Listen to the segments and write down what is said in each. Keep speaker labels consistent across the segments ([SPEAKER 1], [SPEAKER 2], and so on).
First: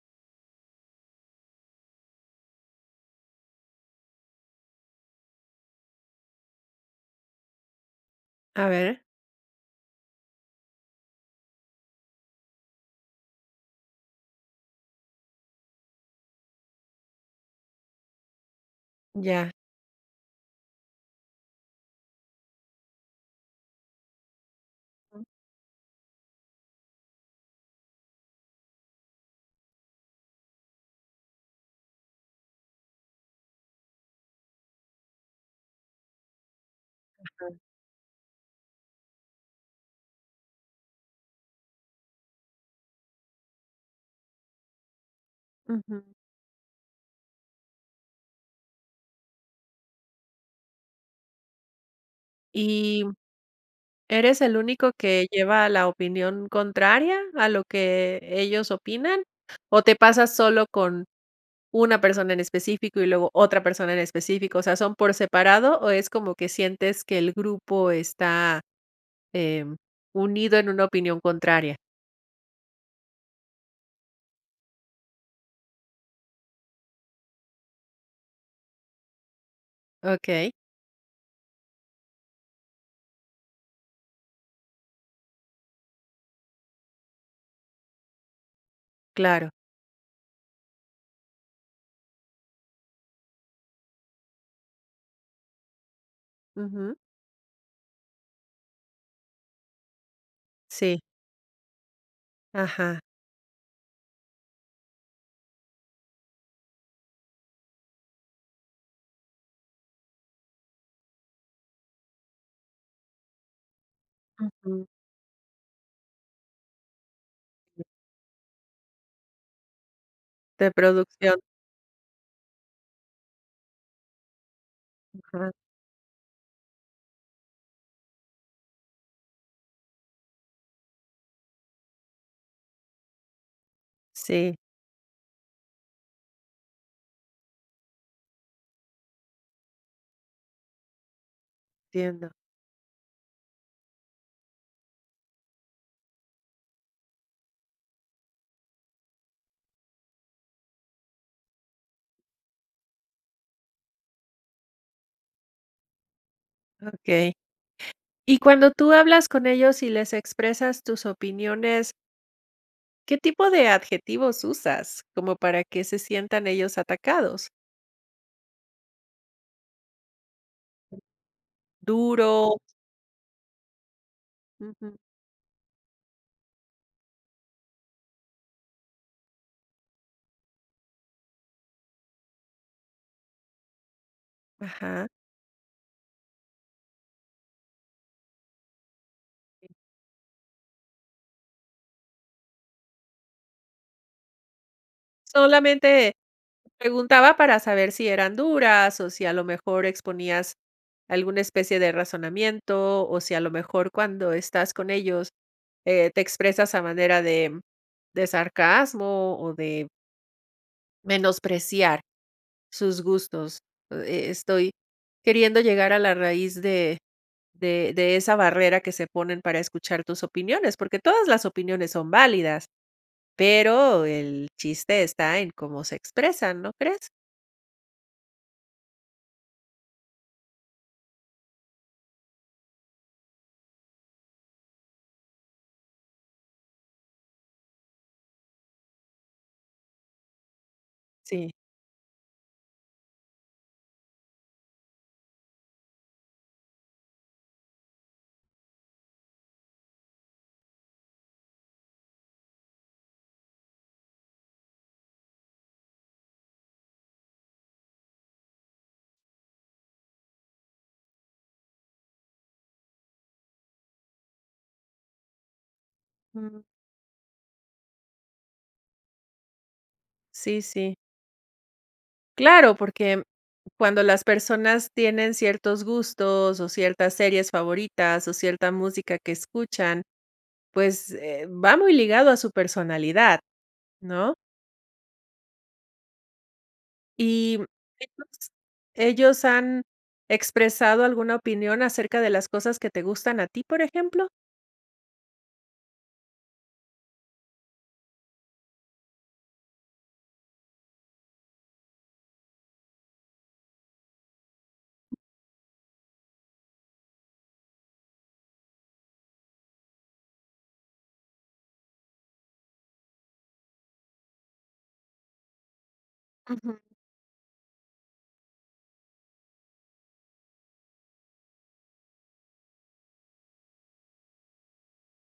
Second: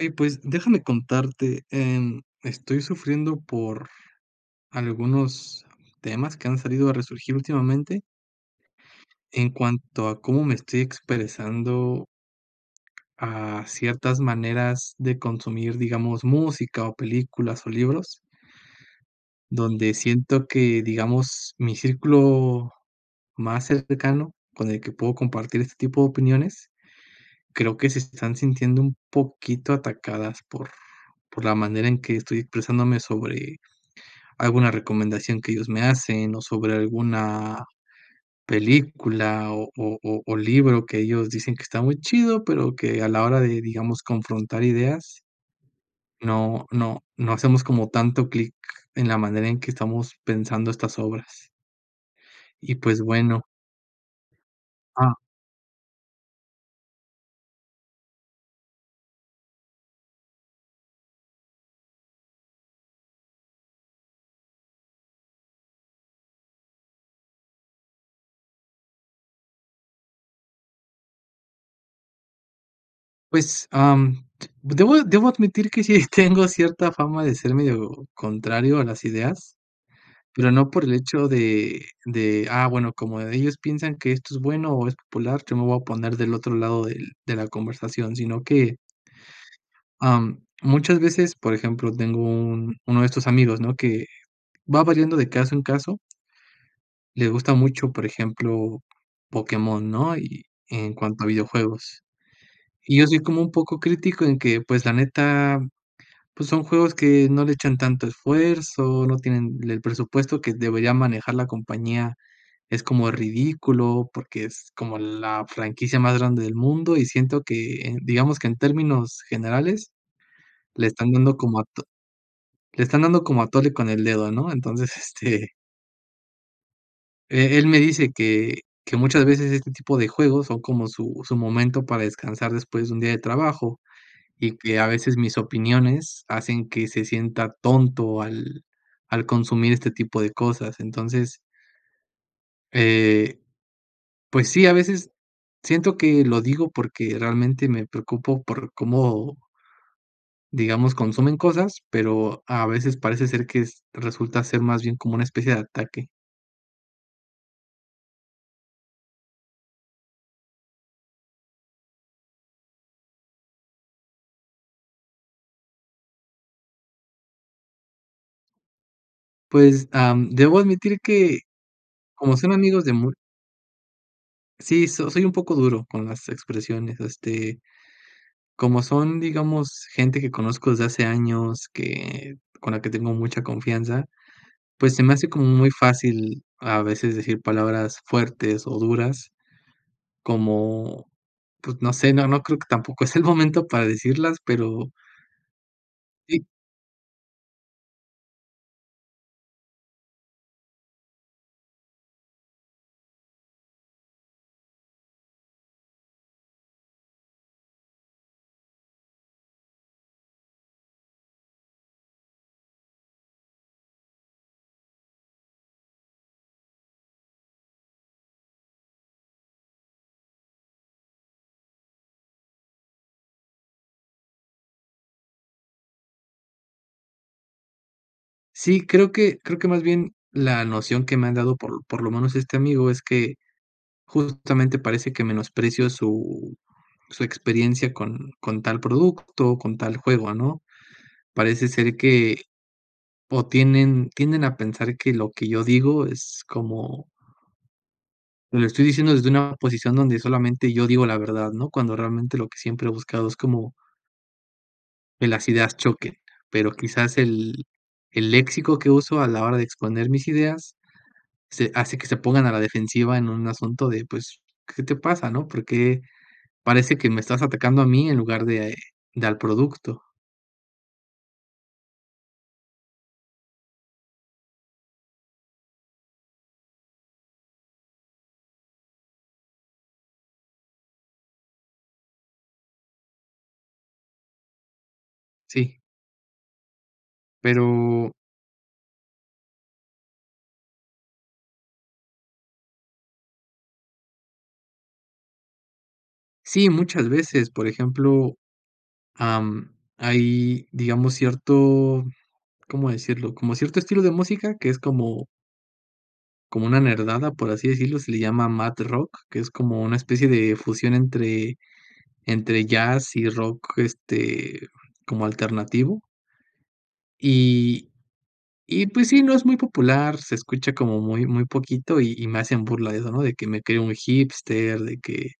[SPEAKER 1] Oye, pues, déjame contarte, em, estoy sufriendo por algunos temas que han salido a resurgir últimamente
[SPEAKER 2] A ver.
[SPEAKER 1] en cuanto a cómo me estoy expresando a ciertas maneras de consumir, digamos, música o películas o libros
[SPEAKER 2] Ya.
[SPEAKER 1] donde siento que, digamos, mi círculo más cercano con el que puedo
[SPEAKER 2] Mm.
[SPEAKER 1] compartir este tipo de opiniones, creo que se están sintiendo un poquito atacadas por por la manera en que estoy expresándome sobre alguna recomendación que ellos me hacen, o sobre
[SPEAKER 2] Ujú.
[SPEAKER 1] alguna película o o o libro que ellos dicen que está muy chido, pero que a la hora de, digamos, confrontar ideas,
[SPEAKER 2] Ujú.
[SPEAKER 1] no no no hacemos como tanto clic en la manera en que estamos pensando estas obras. Y, pues,
[SPEAKER 2] ¿Y
[SPEAKER 1] bueno.
[SPEAKER 2] eres el único
[SPEAKER 1] Ah.
[SPEAKER 2] que lleva la opinión contraria a lo que ellos opinan? ¿O te pasas solo con una persona en específico, y luego otra persona en específico? O sea, ¿son por separado, o es como que sientes que el grupo está, em, unido en una opinión contraria?
[SPEAKER 1] Pues, am, debo debo admitir que sí tengo cierta fama de ser medio contrario a las ideas, pero
[SPEAKER 2] Okey.
[SPEAKER 1] no por el hecho de de, ah, bueno, como de ellos piensan que esto es bueno, o es popular, yo me voy a poner del otro lado del de la conversación, sino que
[SPEAKER 2] Claro.
[SPEAKER 1] am, muchas veces, por ejemplo, tengo un uno de estos amigos, ¿no?, que va variando de caso en caso
[SPEAKER 2] Ujú.
[SPEAKER 1] le gusta mucho, por ejemplo, Pokémon, ¿no?, y en
[SPEAKER 2] Sí.
[SPEAKER 1] cuanto a videojuegos. Y
[SPEAKER 2] Ajá.
[SPEAKER 1] yo soy como un poco crítico en que, pues, la neta, pues, son juegos que no le echan tanto esfuerzo, no tienen el presupuesto que debería manejar la compañía, es como ridículo, porque es
[SPEAKER 2] Ujú.
[SPEAKER 1] como la franquicia más grande del mundo, y siento que, digamos, que en términos generales,
[SPEAKER 2] De
[SPEAKER 1] le están dando
[SPEAKER 2] producción.
[SPEAKER 1] como ato le están dando como atole con el dedo, ¿no? Entonces, este
[SPEAKER 2] Ajá.
[SPEAKER 1] eh, él me dice que que muchas veces este tipo de juegos son como su su momento para descansar después de un día de trabajo, y
[SPEAKER 2] Sí.
[SPEAKER 1] que a veces mis opiniones hacen que se sienta tonto al al consumir este tipo de cosas, entonces
[SPEAKER 2] Entiendo.
[SPEAKER 1] eh, pues sí, a veces, siento que lo digo porque realmente, me preocupo por cómo digamos consumen cosas, pero, a veces parece ser que es resulta ser más bien como una especie de ataque.
[SPEAKER 2] Okey. Y cuando tú hablas con ellos y les expresas tus opiniones ¿qué tipo de adjetivos usas cómo para que se sientan ellos atacados?
[SPEAKER 1] Pues, am, debo admitir que como son
[SPEAKER 2] Duro.
[SPEAKER 1] amigos de mu Sí,
[SPEAKER 2] Ujú.
[SPEAKER 1] so soy un poco duro con las expresiones, este, como son, digamos, gente que conozco desde hace años que, con la que tengo mucha confianza, pues, se
[SPEAKER 2] Ajá.
[SPEAKER 1] me hace como muy fácil a veces decir palabras fuertes o duras,
[SPEAKER 2] Eh.
[SPEAKER 1] como, pues, no sé, no no creo que tampoco es el momento para decirlas pero
[SPEAKER 2] Solamente
[SPEAKER 1] Sí.
[SPEAKER 2] preguntaba para saber si eran duras, o si a lo mejor exponías alguna especie de razonamiento, o si a lo mejor cuando estás con ellos, eh, te expresas a manera de de sarcasmo o de menospreciar sus gustos. E e estoy queriendo llegar a la raíz de de de esa barrera que se ponen para escuchar tus opiniones, porque todas las opiniones son válidas, pero el chiste está en cómo se expresan, ¿no crees?
[SPEAKER 1] Sí, creo que creo que más bien la noción que me han dado por por lo menos este amigo es que justamente parece que menosprecio su su experiencia con con tal producto, con tal juego, ¿no?
[SPEAKER 2] Sí.
[SPEAKER 1] Parece ser que, o tienen tienden a pensar que lo que yo digo es como te lo estoy diciendo desde una posición donde solamente yo digo la verdad, ¿no? Cuando realmente lo que siempre he buscado es como que las ideas choquen, pero quizás el el léxico que uso a la hora de exponer mis ideas, se hace que se pongan a la defensiva en un asunto de, pues, ¿qué te pasa, no? ¿Por qué
[SPEAKER 2] Mm.
[SPEAKER 1] parece que me estás atacando a mí en lugar de de al producto?
[SPEAKER 2] Sí, sí. Claro, porque cuando las personas tienen ciertos gustos, o ciertas series favoritas o cierta música que escuchan, pues, eh, va muy ligado a su personalidad, ¿no?
[SPEAKER 1] Sí.
[SPEAKER 2] Y,
[SPEAKER 1] Pero
[SPEAKER 2] ¿ellos ellos han expresado alguna opinión acerca de las cosas que te gustan a ti, por ejemplo?
[SPEAKER 1] Sí, muchas veces, por ejemplo, am, hay, digamos, cierto ¿cómo decirlo? Como cierto estilo de música que es como como una nerdada, por así decirlo, se le llama mad rock, que es como una especie de fusión entre entre jazz y rock, este, como alternativo.
[SPEAKER 2] Ujú.
[SPEAKER 1] Y y pues sí, no es muy popular, se escucha como muy muy poquito y y me hacen burla de eso, ¿no? De que me creo un hipster, de que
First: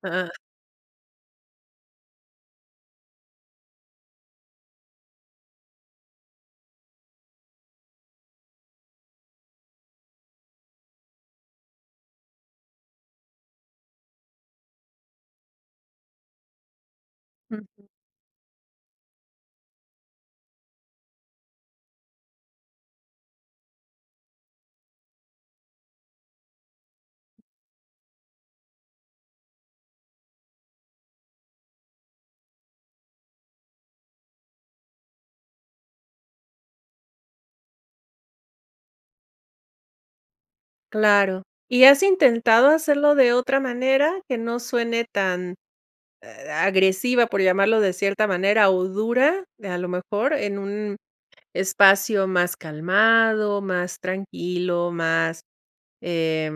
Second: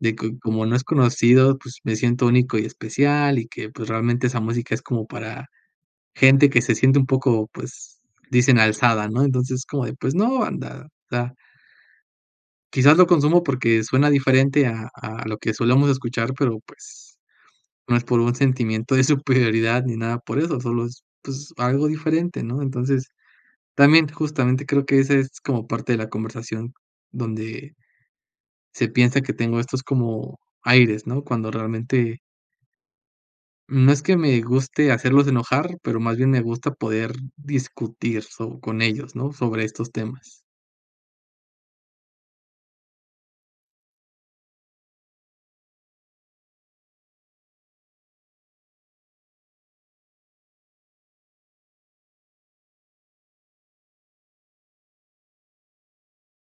[SPEAKER 1] de que como no es conocido, pues me siento único y especial y que, pues, realmente esa música es como para gente que se siente un poco pues dicen: "Alzada", ¿no? Entonces es como de, pues no banda da Quizás lo consumo porque suena diferente a a lo que solemos escuchar, pero pues,
[SPEAKER 2] Ujú.
[SPEAKER 1] no es por un sentimiento de superioridad ni nada por eso solo es pues, algo diferente, ¿no? Entonces, también, justamente, creo que ese es como parte de la conversación donde, se piensa que tengo estos como aires, ¿no? Cuando realmente no es que me guste hacerlos enojar, pero más bien me gusta poder discutir so con ellos, ¿no? Sobre estos temas.
[SPEAKER 2] Claro. ¿Y has intentado hacerlo de otra manera que no suene tan, ah, agresiva, por llamarlo de cierta manera, o dura? De a lo mejor en un espacio más calmado, más tranquilo, más, eh,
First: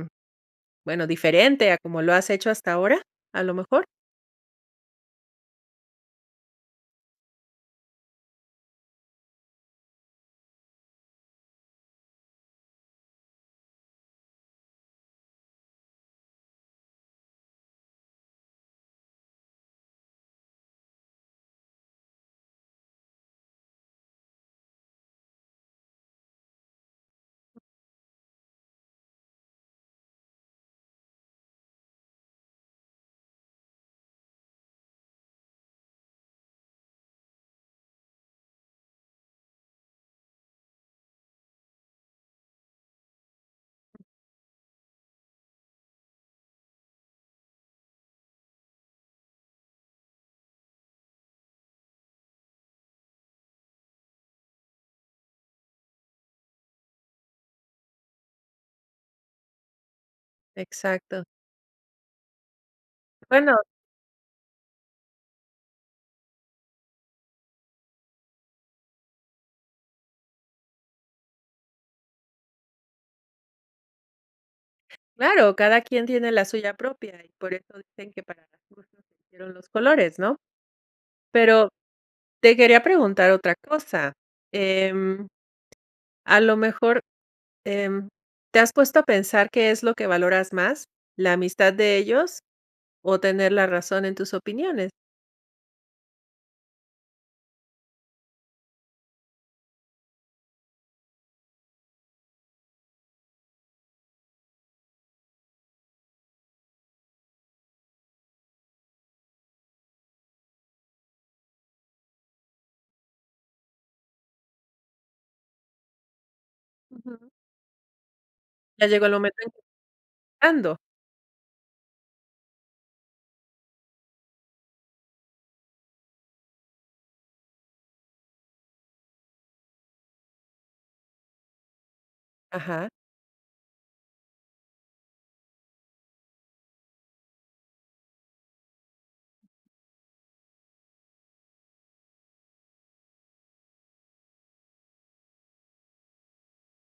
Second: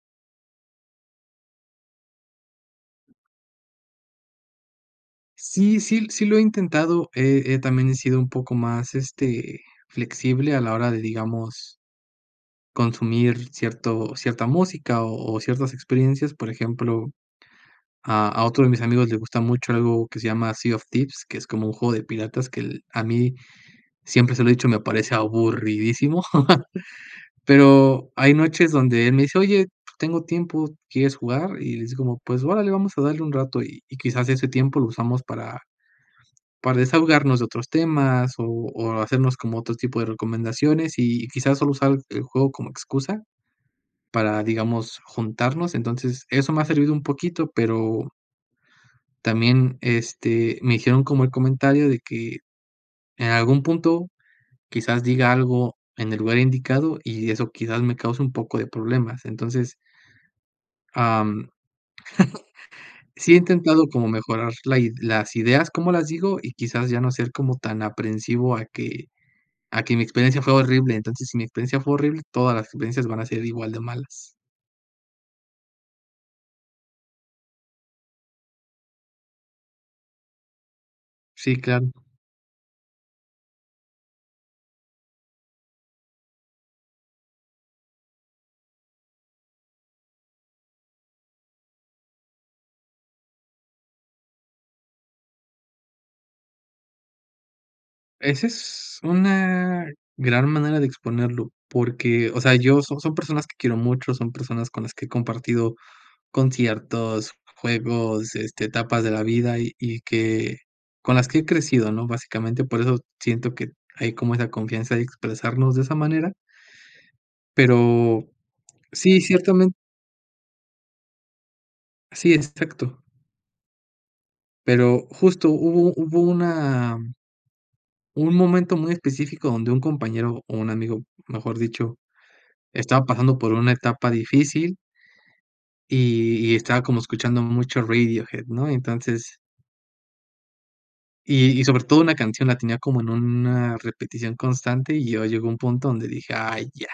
[SPEAKER 2] bueno, diferente a como lo has hecho hasta ahora. A lo mejor.
[SPEAKER 1] Sí, sí, sí lo he intentado, eh eh, también he sido un poco más, este, flexible a la hora de, digamos consumir cierto cierta música, o o ciertas experiencias. Por ejemplo, a a otro de mis amigos le gusta mucho algo que se llama Sea of Thieves, que es como un juego de piratas que el a mí siempre se lo he dicho, me parece aburridísimo, pero hay noches donde él me dice: "Oye, tengo tiempo, ¿quieres jugar?" Y les digo como: "Pues órale, vamos a darle un rato" y y quizás ese tiempo lo usamos para para desahogarnos de otros temas o o hacernos como otro tipo de recomendaciones, y quizás solo usar el juego como excusa para, digamos, juntarnos. Entonces, eso me ha servido un poquito, pero también este, me hicieron como el comentario de que en algún punto quizás diga algo en el lugar indicado, y eso quizás me cause un poco de problemas. Entonces
[SPEAKER 2] Exacto.
[SPEAKER 1] am, sí he
[SPEAKER 2] Bueno.
[SPEAKER 1] intentado como mejorar la ide las ideas, ¿cómo las digo? Y quizás ya no ser como tan aprensivo a que a que mi experiencia fue horrible. Entonces, si mi experiencia fue horrible, todas las experiencias van a ser igual de malas.
[SPEAKER 2] Claro, cada quien tiene la suya propia, y por eso dicen que para gustos se hicieron los colores, ¿no?
[SPEAKER 1] Sí,
[SPEAKER 2] Pero
[SPEAKER 1] claro.
[SPEAKER 2] te quería preguntar otra cosa, em, a lo mejor, em, ¿te has puesto a pensar qué es lo que valoras más?, ¿la amistad de ellos? O, ¿tener la razón en tus opiniones?
[SPEAKER 1] Ese es una gran manera de exponerlo porque, o sea, yo, son son personas que quiero mucho, son personas con las que he compartido conciertos, juegos, este, etapas de la vida, y y que con las que he crecido, ¿no? Básicamente, por eso siento que hay como esa confianza de expresarnos de esa manera.
[SPEAKER 2] Ujú.
[SPEAKER 1] Pero
[SPEAKER 2] Ya llegó el
[SPEAKER 1] sí,
[SPEAKER 2] momento en que
[SPEAKER 1] ciertamen
[SPEAKER 2] Ando.
[SPEAKER 1] Sí, exacto. Pero justo hubo hubo una un momento muy específico donde un compañero o un amigo, mejor dicho,
[SPEAKER 2] Ajá.
[SPEAKER 1] estaba pasando por una etapa difícil y y estaba como escuchando mucho Radiohead, ¿no? Y entonces y y sobre todo una canción la tenía como en una repetición constante, y yo llego un punto donde dije: "Ay ya,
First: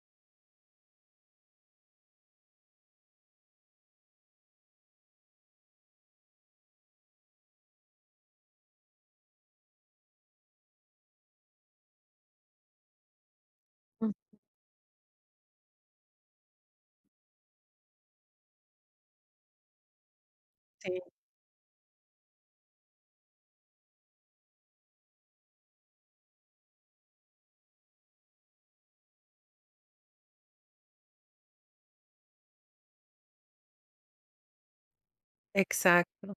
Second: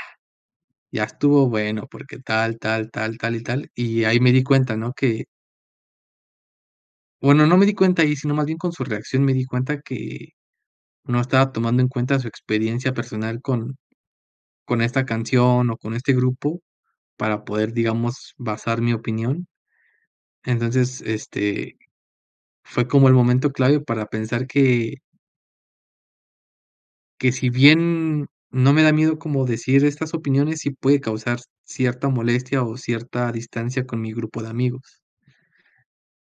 [SPEAKER 1] ya estuvo bueno, porque tal, tal, tal, tal, y tal", y ahí me di cuenta, ¿no?, que bueno, no me di cuenta ahí, sino más bien con su reacción, me di cuenta que no estaba tomando en cuenta su experiencia personal con
[SPEAKER 2] Ujú.
[SPEAKER 1] con esta canción o con este grupo para poder, digamos, basar mi opinión. Entonces,
[SPEAKER 2] Sí.
[SPEAKER 1] este, fue como el momento clave, para pensar que que si bien, no me da miedo como decir estas opiniones, sí puede causar cierta molestia o cierta distancia con mi grupo de amigos.
[SPEAKER 2] Exacto.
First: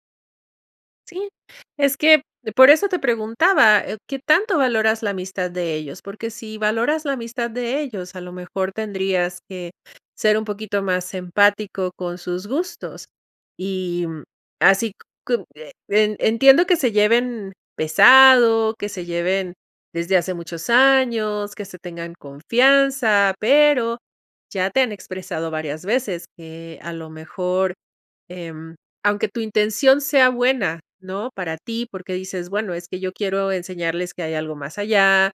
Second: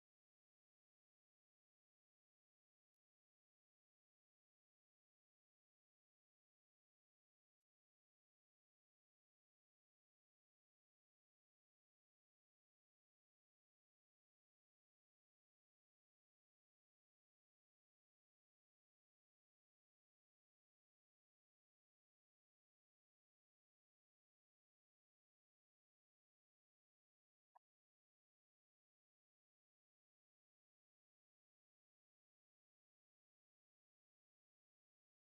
[SPEAKER 2] Sí, es que por eso te preguntaba, eh, qué tanto valoras la amistad de ellos, porque si valoras la amistad de ellos, a lo mejor tendrías que ser un poquito más empático con sus gustos. Y, mm, así, c cu eh, en entiendo que se lleven pesado, que se lleven desde hace muchos años, que se tengan confianza, pero ya te han expresado varias veces que a lo mejor, em, aunque tu intención sea buena, ¿no?, para ti, porque dices, bueno, es que yo quiero enseñarles que hay algo más allá,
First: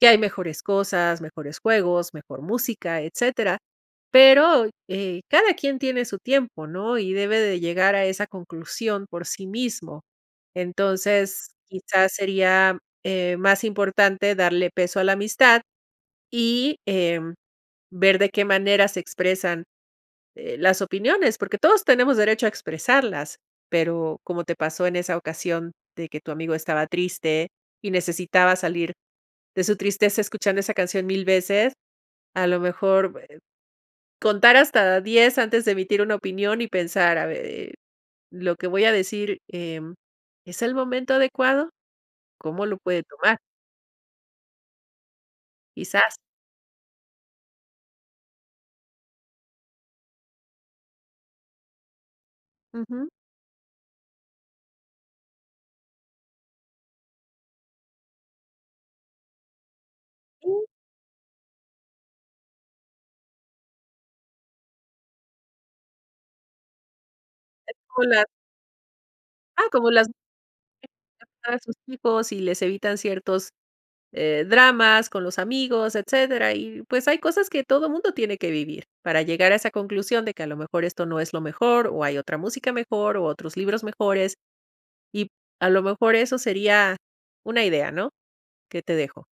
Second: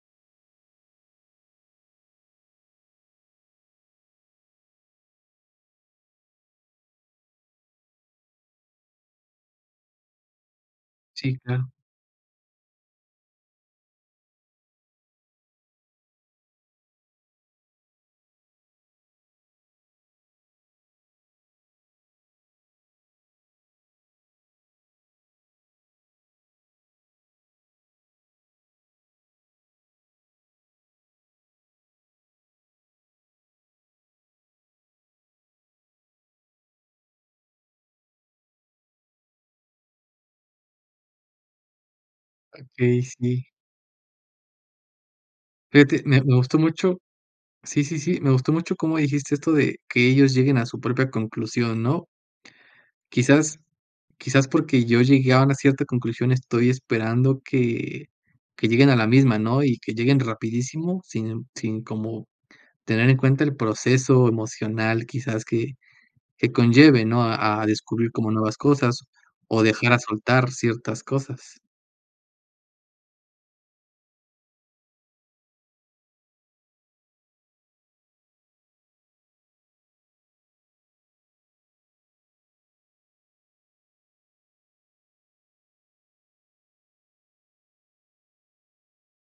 [SPEAKER 2] que hay mejores cosas, mejores juegos, mejor música, etcétera, pero, eh, cada quien tiene su tiempo, ¿no? Y debe de llegar a esa conclusión por sí mismo.
[SPEAKER 1] Sí.
[SPEAKER 2] Entonces
[SPEAKER 1] Claro.
[SPEAKER 2] quizás sería, eh, más importante darle peso a la amistad y, em, ver de qué manera se expresan, eh, las opiniones, porque todos tenemos derecho a expresarlas, pero como te pasó en esa ocasión de que tu amigo estaba triste, y necesitaba salir de su tristeza escuchando esa canción 1000 veces, a lo mejor, eh, contar hasta 10 antes de emitir una opinión y pensar, a ver, eh, lo que voy a decir, em, ¿es el momento adecuado?, ¿cómo lo
[SPEAKER 1] Okey,
[SPEAKER 2] puede tomar?
[SPEAKER 1] sí. Fíjate,
[SPEAKER 2] Quizás
[SPEAKER 1] me me gustó mucho. Sí, sí, sí, me gustó mucho como dijiste esto de que ellos lleguen a su propia conclusión, ¿no?
[SPEAKER 2] Ujú.
[SPEAKER 1] Quizás quizás, porque yo llegué a una cierta conclusión, estoy esperando que que lleguen a la misma, ¿no? Y que lleguen
[SPEAKER 2] [unintelligible]
[SPEAKER 1] rapidísimo sin sin como tener en cuenta el proceso emocional, quizás que que conlleve, ¿no? A a descubrir
[SPEAKER 2] [unintelligible]
[SPEAKER 1] como nuevas cosas, o
[SPEAKER 2] Ah, como
[SPEAKER 1] dejar a
[SPEAKER 2] las
[SPEAKER 1] soltar ciertas
[SPEAKER 2] [unintelligible] a
[SPEAKER 1] cosas.
[SPEAKER 2] sus hijos, y les evitan ciertos, eh, dramas con los amigos, etcétera. Y, pues, hay cosas que todo mundo tiene que vivir. Para llegar a esa conclusión de que a lo mejor esto no es lo mejor, o hay otra música mejor, u otros libros mejores, y a lo mejor eso sería una idea, ¿no? Que te dejo.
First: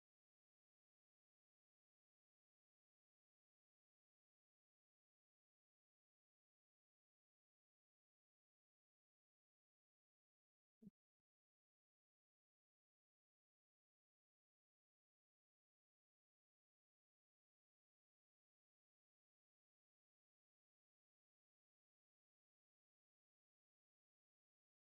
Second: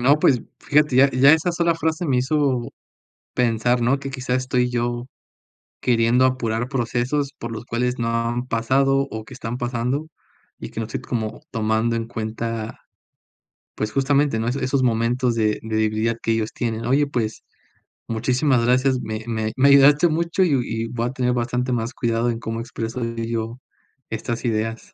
[SPEAKER 1] No, pues, fíjate ya ya esa sola frase me hizo pensar, ¿no? Que, quizás, estoy yo queriendo apurar procesos por los cuales no han pasado, o que están pasando, y que no estoy como tomando en cuenta, pues, justamente, ¿no? Eso esos momentos de de debilidad que ellos tienen. Oye, pues, muchísimas gracias, me me me ayudaste mucho, y y voy a tener bastante más cuidado en cómo expreso yo estas ideas.